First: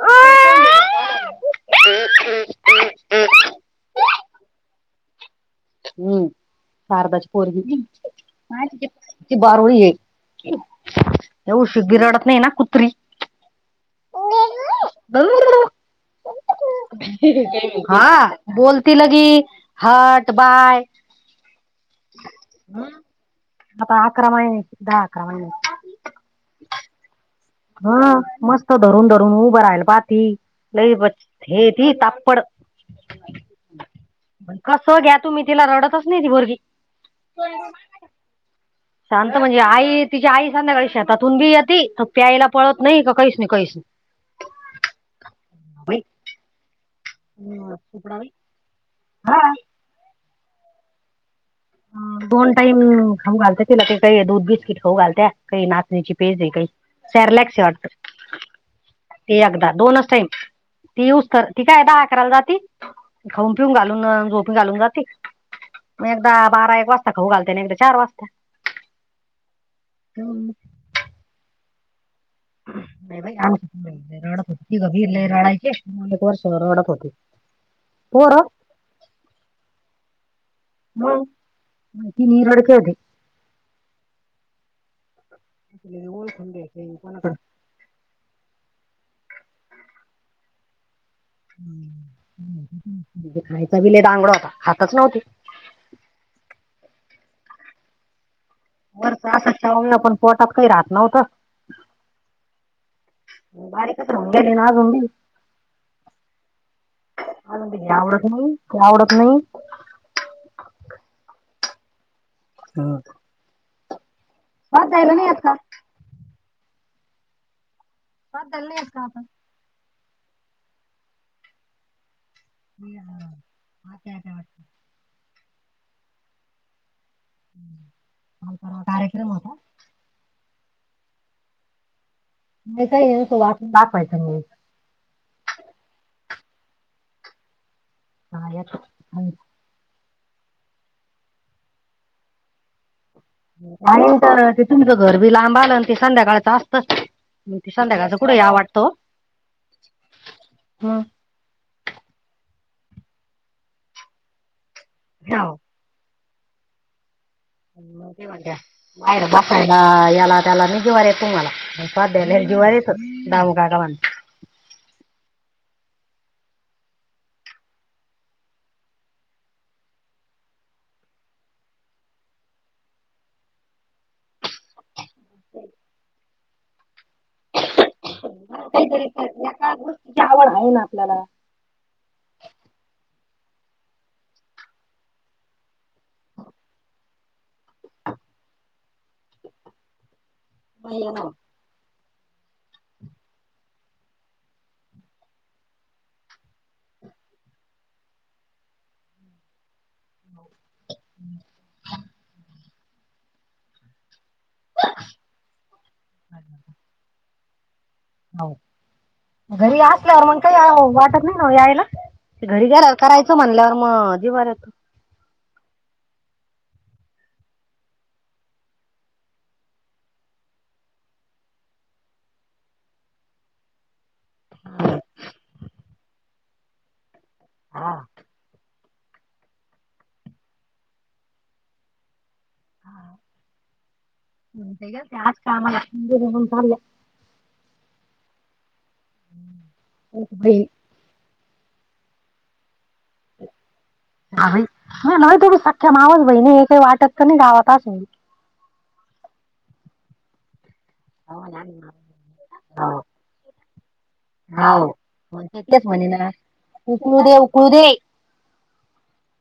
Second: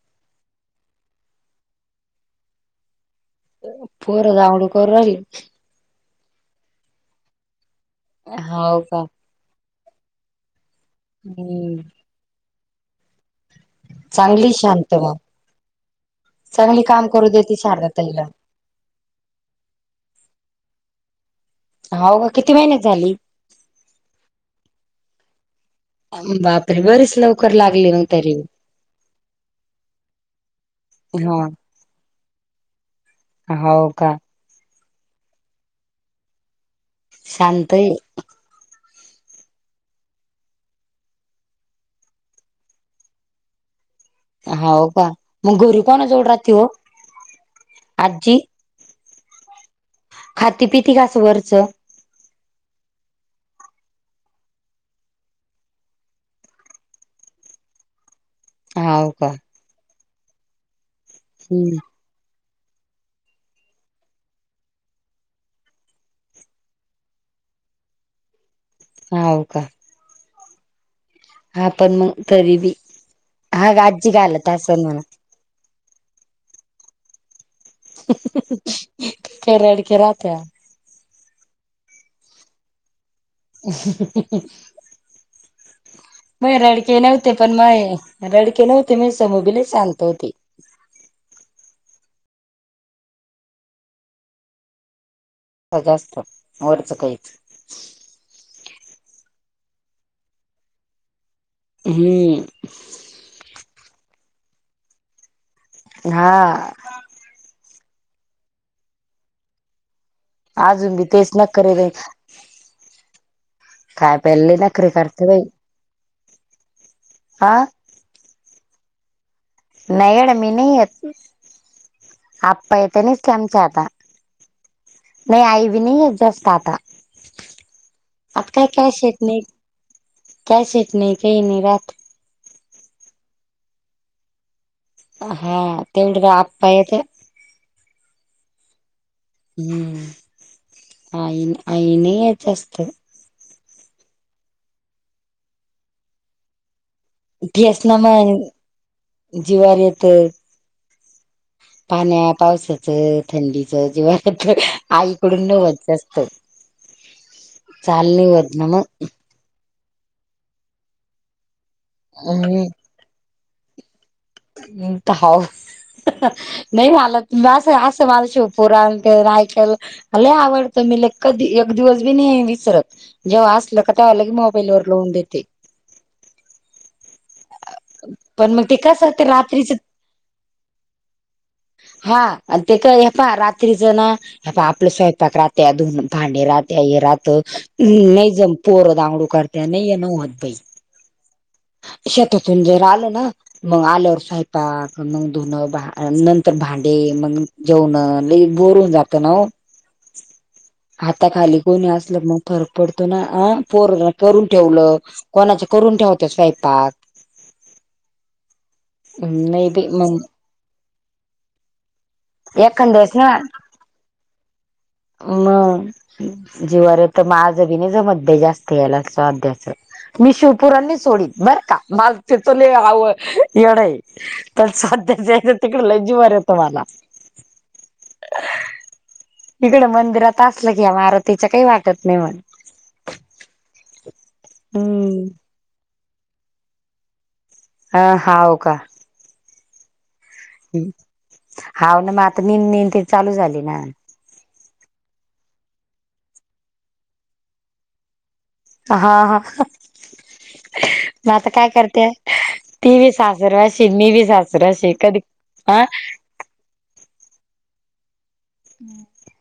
हम्म पोरं दागडू करू राहीली. हम्म शारदाची पोरंगी नाय हो का ती बारूळी आहे. हम्म येऊशीक बि रडत नाही ना कुत्री! चांगली शांत म चांगली काम करू देेते शारद हा तईला. बोलती लगी हट बाय हाव का किती महिन्याची झाली? आता अकरा महिन्याची दहा अकरा महिन्याची. बापरे बरेच लव हा मस्त धरून धरून उभं राहिला पाहती लई प हा हे ती तापड हो का! कसं घ्या तुम्ही तिला रडतच नाही ती पोरगी. शांत आहे. शांत म्हणजे आई तिची आई सांधाकाळी शेतातून बी येती प्यायला पळत नाही का काहीच नाही काहीच नाही. हाव का मग घरी कोंनाजवळ राहती व? हम् सुपडाबाई खाती पिती का आस वरचं? दोन टाईम खाऊ घालतिया तिला का काही दूध बिस्किट खाऊ घालतिया काही नाचणीची पेज आहे काही सरलॅक्स हाय वाटतं. हाव का ते एकदा दोनच टाईम ती युज कर, ती हम्म काय दहा अकराला जाती. खाऊन पिऊन घालून झोपीन घालून जाती. बारा एक वाजता खाऊ घालते आन एकदा चार वाजता. हाव का! हम्म! हा पण मग तरी बी नाही बाई आमची हा पोरं आजी लय रडत घालत होती ती आसण म्हणा. गभीर लय रडायचे मग एक वर्ष भर रडत होती. पोरं के रडकी राहतिया. हो माहितीय मी रडकी होती. तिला ओळखून माय घ्यायचे रडके नव्हते कोणाकडे पण माय रडकी नव्हती. मी समुबी लय शांत होती. [unintelligible] खायचा बी लय रांगडा होता. खातच नव्हती. जास्त. वरचं काहीच. वरच असं [unintelligible] पण पोटात काही राहत नव्हतं. हम्म. बारीक तर [inaudible] अजून बी. हा. [unintelligible] मनतय की, आवडत नाही? ते आवडत नाही? अजून बी तेच नखरेलयत. ह. काय पली नखरे करते नाही येत बाई. का हा. बसायला नाही येत का आपण? नाही गड्या, मी नाही येत. आप्पा नाही, येत्यानीच की, हा, आमचे आत्ता. आता येते वाटतं. नाही आई बी नाही जास्त आता आता काल काय परवा काय शेत कार्यक्रम नाय होता काय शेत नाय काय नाही राहत. नाही, काही तो वाचून दाखवायच मग. हा, तेवढ काय आप्पा येत. आर्या [unintelligible] हम्म. आईन -आईने यायचं असतं. आणि तर ते तुमचं घर बी लांब आलं. न ते संध्याकाळच अस्त ढयासनामा [unintelligible] जीवारी येत. मग पाण्या- पावसाचं, थंडीच, जीव्हार येतं. आईकडून नवलच असतं. [unintelligible] याला - त्याला मी जिवार येतो मला. [unintelligible] जिवार येतो. दामू काका [unintelligible] त हाव. [unintelligible] नाही माला असं, असं मानशिवपुरातं रायकल. लय आवडतं, मीले. कधी, एक दिवस बी नाही विसरत. जेव्हा असलं का, तेव्हा लगी मोबाईल वर लावून देते. पण मग ते कसं, ते रात्रीच हा. ते क ये पहा रात्रीच ना. हे पाहा, आपलं स्वयंपाक राहत्या. धून -भांडे राहात्या. हे राहात. नाही जम, पोर दांगडू करत त्याने येन होत बाई. [unintelligible] शेतातून जर आलं ना मग आल्यावर, स्वयंपाक. मग धुनं, भा नंतर भांडे मंग. जेवणं. लय बोअर होऊन जातं ना ओ. [inaudible] हाताखाली कोणी असल, मग फरक पडतो ना. आ पोर करून ठेवलं. कोणाचं करून ठेवत्या, स्वयंपाक. हो. नाही घरी बी असल्यावर, मग काही आओ वाटत नाही ओ यायला. घरी गेल्यावर एखांद्यास करायचं, म्हणल्यावर म जीवार येत. म. जीवार येतं. माझ बी नाही जमत बाई जास्त याला. स्वाध्याच. मी शिवपुरांनी सोडीन, बरंका. मग तीतं लय आवं येढय. तर स्वाध्याच्या जायचं, तिकड लय जीवार येतं मला. हा. इकडं मंदिरात असल की, या मारुतीच्या काही वाटत नाही मग. हा ते हम्म आज का मला [unintelligible] चालल्या. ह, हाव का? बहीण ह. हाव ना, मग आता मेन - मेन त चालू झाली ना? [inaudible] तुम्ही सख्या मावस बहीणीय, हे काही वाटत का नाही, गावात असून. हा, हा. [unintelligible] म हो आता काय करत्याय. ती वीस सासरवाशी न मी बी सासरवाशी कधी म्हणते तेच हं. उकळू दे उकळू दे. [inaudible]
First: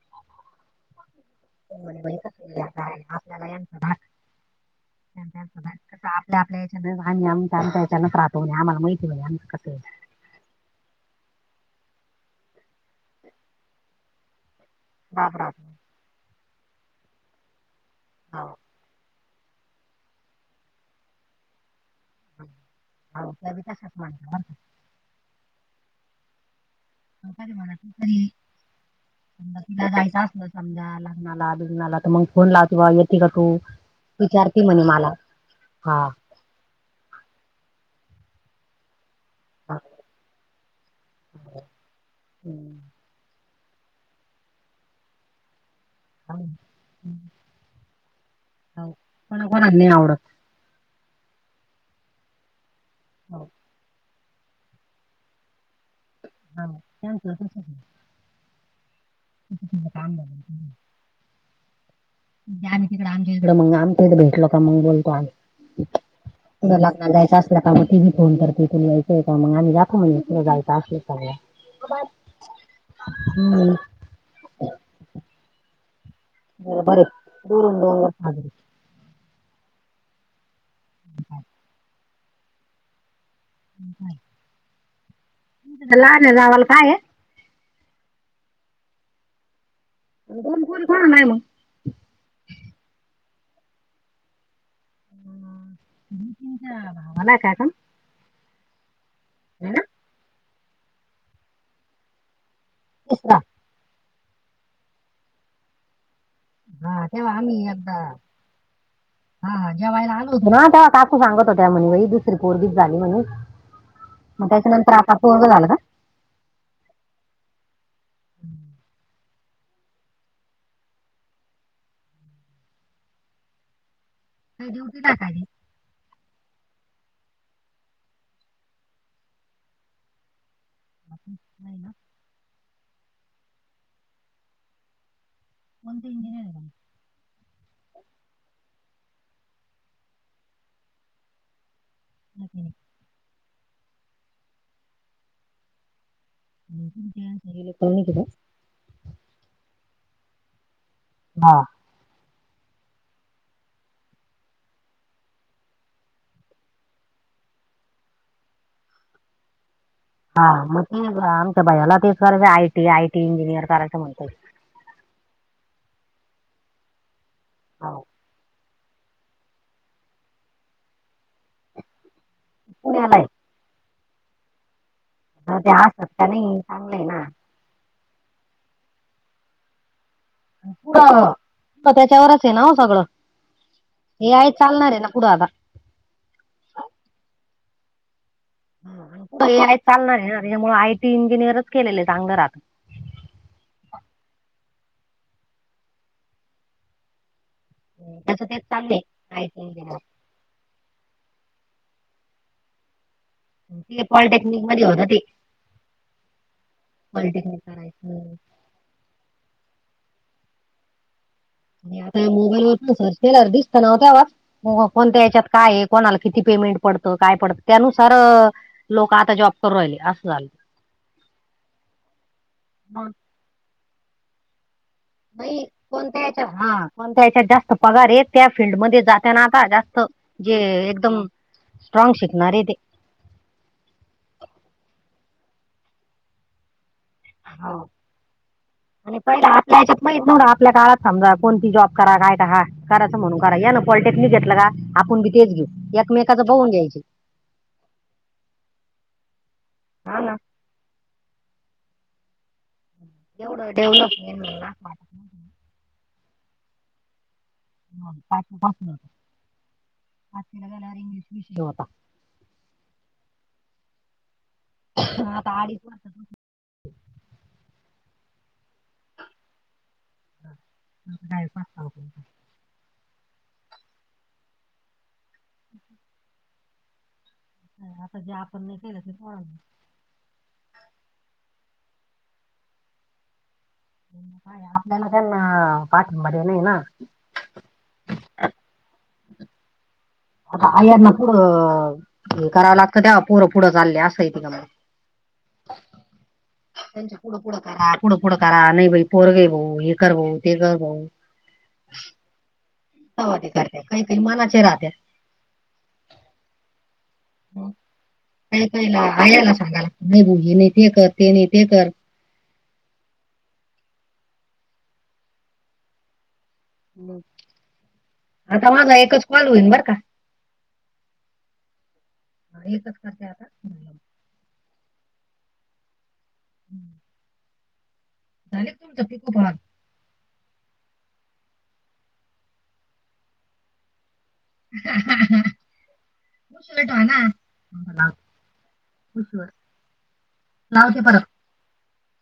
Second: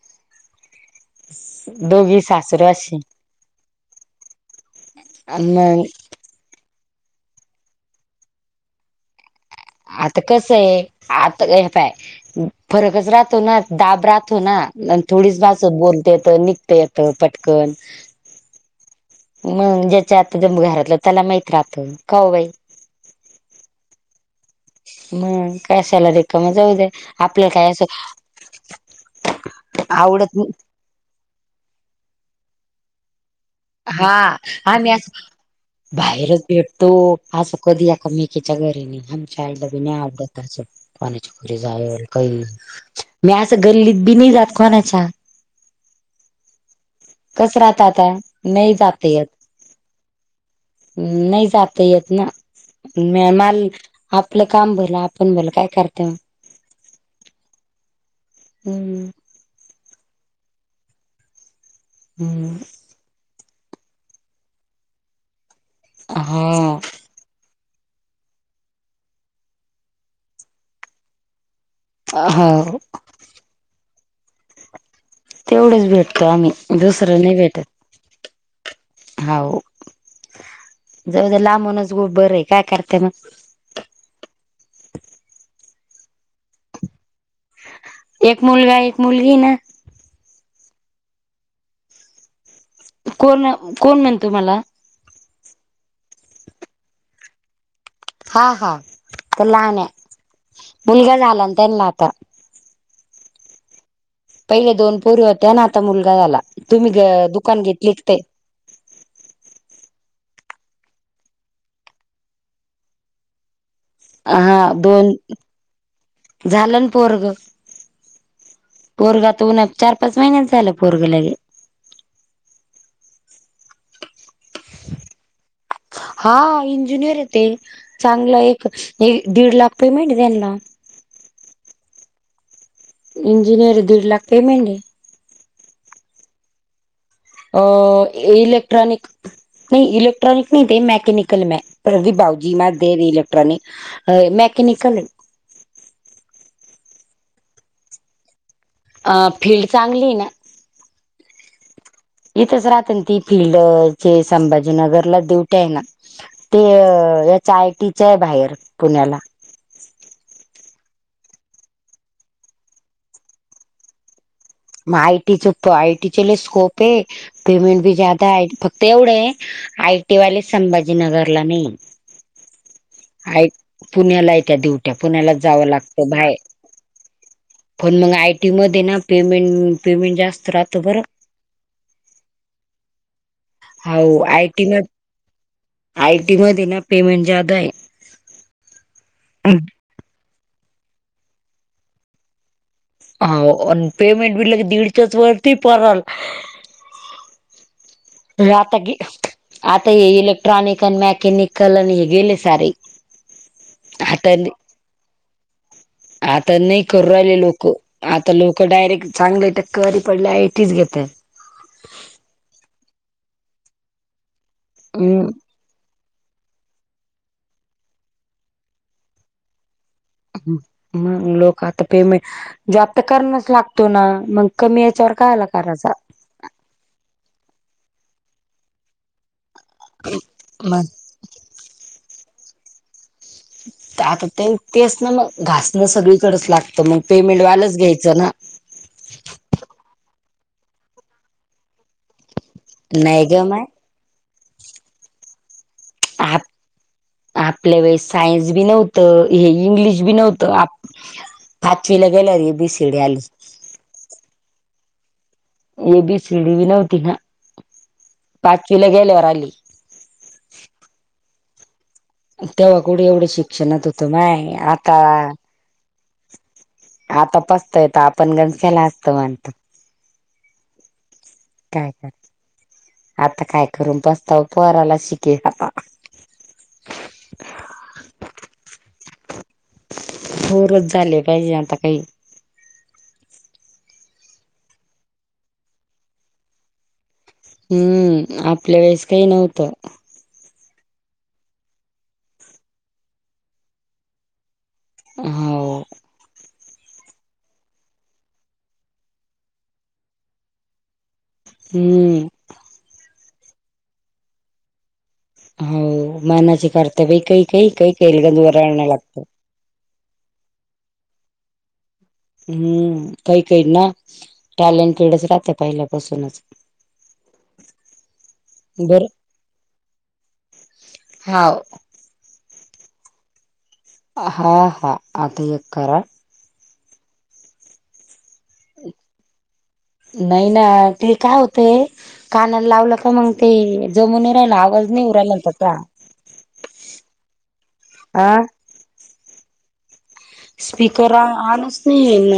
म्हणे बाई दोघी कसं हे आता सासरवाशी आहे, आपल्याला यांचं धाक आणि मग. लॅपलेच्यान ान्याम चचान त्याेच्यान प्रापोणे आमला माहिती व आ कत आहे. आता कस आहे आता हे पाय फरकच राहतो ना दाब राहतो ना. आणि बाप थोडीच राहतो भसत बोलते येत निघत येत पटकन. हो मग ज्याच्या आता ज घरातलं त्याला माहत राह का हो बाई. [inaudible] मग काशाला रिकाम जाऊ दे. आपल्याला काय म्हणा असं तु जायच अस आवडत समजायला. ला बिघनला तर मग फोन लावते बा येते का तू? हा विचारते म्हणे आम्ही मला अस हा बाहेरच भेटतो. तो असं कधी एकमेकींच्या घरीने काय तर बा हा मी आवडत असीन हम्म. [inaudible] गल्लीत बी नाय जात कोणाच्या. [inaudible] कस राहत आता नाही हो. जाता येत. कोणा कोणाला नाही आवडत नाही जात येत ना हो मेहमाल. आपलं काम भलं आपण भल काय करता. ह थँक्यू हम् काम ला. हम्म आम्ही तिकड आमच्या इकड मग आम भेटलो का मग बोलतो आम्ही. हा. त लग्न जायच असलं का मग तिी फोन कर तथून यायचंय का मगम्हीाखव म्हण तु जायं असल का म- हा हम् तेवढेच भेटतो आम्ही दुसरा नाही भेटत. अ [inaudible] हो जव लांबूनच गो बर आहे काय करते मग. [unintelligible] ला नाही जावाला काय? एक मुलगा एक मुलगी ना? दोन पोरी आहेत मग. कोण कोण म्हणतो मला? भावाला काय काण. हा हा तर लहान आहे मुलगा झाला ना त्यांना आता. हो का. पहिले दोन पोरी होत्या ना आता मुलगा झाला तुम्ही हा ग तेव्हा दुकान आम्ही घेतली क एकदा ते- [inaudible] हा जे्वायला आलो होत ना तेव्हा काकू सांगत हो त्या म्ह दुसरी पोरगीत झाली म्हणून. मग त्याच्यानंतर आता पोररग झाला का? झालंन पोरग. हम्म पोरग आत हुन चार पाच महिन्यात झालं पोरग लागे. काय डिवटि ला? हा इंजिनियर येत. चांगलं एक दीड लाख पेमेंट आहे तेन्ह- नाही ना. इंजिनीर दीड लाख पेमेंट आहे. कोनते इंजिनिअर? अ इलेक्ट्रॉनिक नाही इलेक्ट्रॉनिक नाही ते मॅकॅनिकल म- प्रदीप भाऊजी म दे र इलक्ट्रॉनिक अ मॅकनिकल ले पण का अ फिल्ड चांगली ना हा इथच राहते ना ती फिल्डचे संभाजीनगरला डीवट्या आहे ना ते याच आय टीच्या आहे बाहेर पुण्याला. हा मग ते आमच्या बायला तेच करायचं आयटी आयटी इंजिनियर करायचं म्हणतय. मग आयटी च आयटी स्कोप आहे पेमेंट भी हो. ज- आता फक्त एवढे आयटी वाले संभाजीनगरला नाही. पुण्यालाय पुण्याला येत्या डिवट्या पुण्याला हा, जावं ते असतात लागतं का बाहेर. नाही चांगलं आहे ना पण मग आयटी मध्ये ना पेमेंट पेमेंट जास्त- राहतं बरं त्याच्यावरच आहे ना सगळं हे आय चालणार आहे ना- कूडा आ आय टी मध्ये ना पेमेंट जादा आहे. य चालणार आहे ना त्याच्यामुळे आयटी इंजिनियरच केलेलं आहे चांगलं राहत. हा पेमेंट बि लगे दीडच्याच वरती पल- त्याचं तेच आता चाललंय आय टी आता इंजिनियर येईल. क्ट्रॉनिक आणि मॅकॅनिकल आणि गेले सारे ते आता पॉलिटेक्निक मध्ये होत ते आता नाही करू राहिले पॉलिटेक्निक लोक आता करायचं लोक डायरेक्ट चांगले टक्कवारी पडल्यातीच घेत आता मोबाईलवर सर्च केल्यावर दिसत नाव्हतवाज कोण त्या याच्यात हम्म काय कोणाला किती पेमेंट पडतं काय पडतं त्यानुसार लोक आता जॉब करू राहिले अस म लोक आता पेमेंट जबत मग करणच लागतो ना मग कमी याच्यावर कायला करायचा कोणत्याच्या हा कोणत्या या्याच्यात जास्त पगार आहे त्या फिल्डमध्येध्ये जातानाका जास्त जे मग एकदम स्ट्रॉग शिकणार आहे ते आता ते तेच ना मग घासणं सगळीकडेच लागतं मग पेमेंट वालाच हो. घ्यायचं ना आणि आपल्या काळात समजा कोणती जॉब करा काय का हा कराचं नाही म्हणून ग करा माय या ना पॉलिटेक्निक घेतलं का आपण बी तेच घेऊ एकमेकाच आप बघून घ्यायचे आपल्या वेळेस सायन्स बी नव्हतं हे इंग्लिश बी हा ना नव्हत पाचवीला गेल्या रे बीसिडी आली एवढं डेव्हलपमेंट म्ह ए बी सीडी बी नव्हती ना पाचवीला गेल्यावर आली आलार इंग्लिश विषय होता तेव्हा कुढे एवढं शिक्षणात होतं माय आ ह आता अडीच वाट आता पसतयेत आपण गम केला असत म्हणत ह हा काय कर आता काय करून बसता पराला शिक ग ह आता जे आपण नाही केलं ते को होरच झाले पाहिजे आता काही आपल्याला ना पाठबर ये नाहीय ना हम्म आपल्या वेळेस काही नव्हतं आता आयना पुढं हे करावं लागतं त्याव पोरं पुढं चालले असं येते का मग हा [inaudible] त्यां पुढं पुढं करा. पुढं पुढं करा. नाही बाई पोरगे भाऊ हे कर भाऊ. ते कर भाऊ. हम्म. तवा ते करत्या. काही काही मनाचे राहत्या. होव मनाचे करत्या बाई काही काही. काही काहीला गंज वरळन लागतं. त्यांना सांगाला. नाही भाऊ हे नाही ते कर. ते नाही ते कर. हम्म. काही काही ना. टॅलेंटेडच राहत्या पहिल्यापासूनच. आता माझा एकच कॉल होईन बरं का? हाव. एकच करते आता. हा हा. आता एक करा. हम्म [inaudible] झाले का? तुमचे पिको फॉल. नाही ना ते काय होतेय. कानान लावलं का मंग ते जमूनही राहिल. आवाज नाही येउ राहिला नं तेचा. नाला खशवर [unintelligible] स्पीकर आ आणच नाहीये